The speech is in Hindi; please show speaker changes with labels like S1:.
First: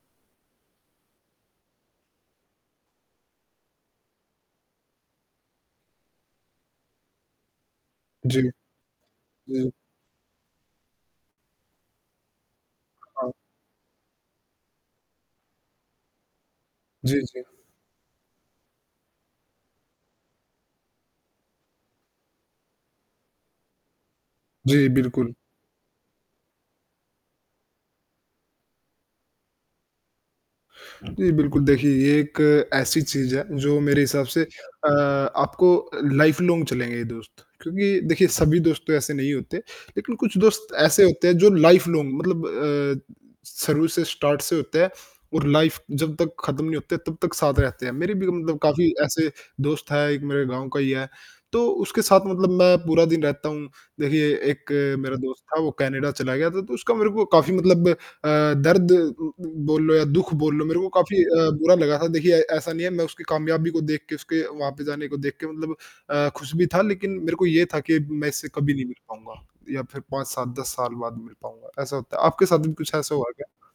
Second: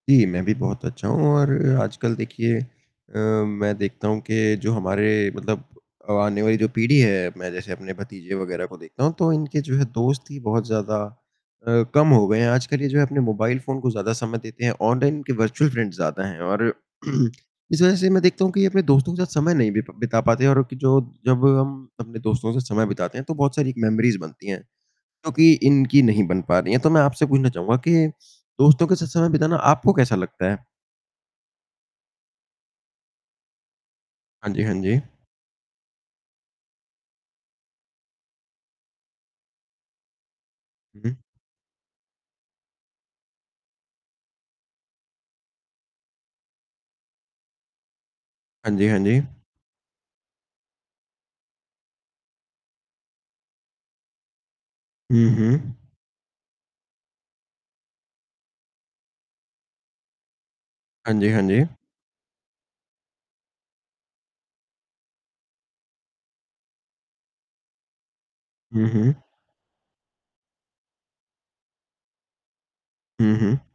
S1: जी, मैं भी बहुत अच्छा हूँ और आजकल देखिए अ, मैं देखता हूँ के जो हमारे मतलब अब आने वाली जो पीढ़ी है मैं जैसे अपने भतीजे
S2: जी।
S1: वग़ैरह को देखता हूँ, तो इनके
S2: जी।
S1: जो है दोस्त ही बहुत ज़्यादा अ, कम हो गए हैं। आजकल ये जो है अपने
S2: हाँ।
S1: मोबाइल फ़ोन को ज़्यादा समय देते हैं, ऑनलाइन के वर्चुअल फ्रेंड्स ज़्यादा हैं और,
S2: जी, जी।
S1: इस वजह से मैं देखता हूँ कि ये अपने दोस्तों के साथ समय नहीं बिप बिता पाते हैं और एक जो जब हम अपने दोस्तों से समय बिताते हैं तो बहुत सारी मेमोरीज़ बनती हैं,
S2: जी,
S1: जो
S2: बिल्कुल।
S1: कि इनकी नहीं बन पा रही है। तो मैं आपसे पूछना चाहूँगा कि दोस्तों के साथ समय बिताना आपको कैसा लगता है?
S2: जी, बिल्कुल देखिए ये एक ऐसी चीज़ है जो मेरे हिसाब से
S1: हाँ जी, हाँ
S2: अ,
S1: जी।
S2: आपको अ, लाइफ़ लॉन्ग चलेंगे ये दोस्त। क्योंकि देखिए सभी दोस्त तो ऐसे नहीं होते लेकिन कुछ दोस्त
S1: हुँ,
S2: ऐसे
S1: हुँ।
S2: होते हैं, जो लाइफ़ लॉन्ग मतलब अ, शुरू से, स्टार्ट से होते हैं, और लाइफ़ जब तक खत्म नहीं होते तब तक साथ रहते हैं। मेरे भी मतलब
S1: हाँ जी,
S2: काफ़ी
S1: हाँ जी।
S2: ऐसे दोस्त हैं, एक मेरे गाँव का ही है, तो उसके साथ मतलब मैं पूरा दिन रहता हूँ। देखिए एक मेरा
S1: हुँ,
S2: दोस्त था, वो
S1: हुँ।
S2: कनाडा चला गया था तो उसका मेरे को काफ़ी मतलब अ, दर्द उम, बोल लो या दुःख बोल लो, मेरे को
S1: हाँ
S2: काफ़ी
S1: जी, हाँ
S2: अ,
S1: जी।
S2: बुरा लगा था। देखिए ऐसा नहीं है मैं उसकी कामयाबी को देख के उसके वहाँ पे जाने को देख के मतलब अ, खुश भी था, लेकिन मेरे को ये था कि मैं इससे कभी नहीं
S1: हुँ,
S2: मिल
S1: हुँ।
S2: पाऊँगा, या फ़िर 5, 7, 10 साल बाद मिल पाऊँगा, ऐसा होता है। आपके साथ भी कुछ ऐसा हुआ
S1: हुँ, हुँ।
S2: क्या?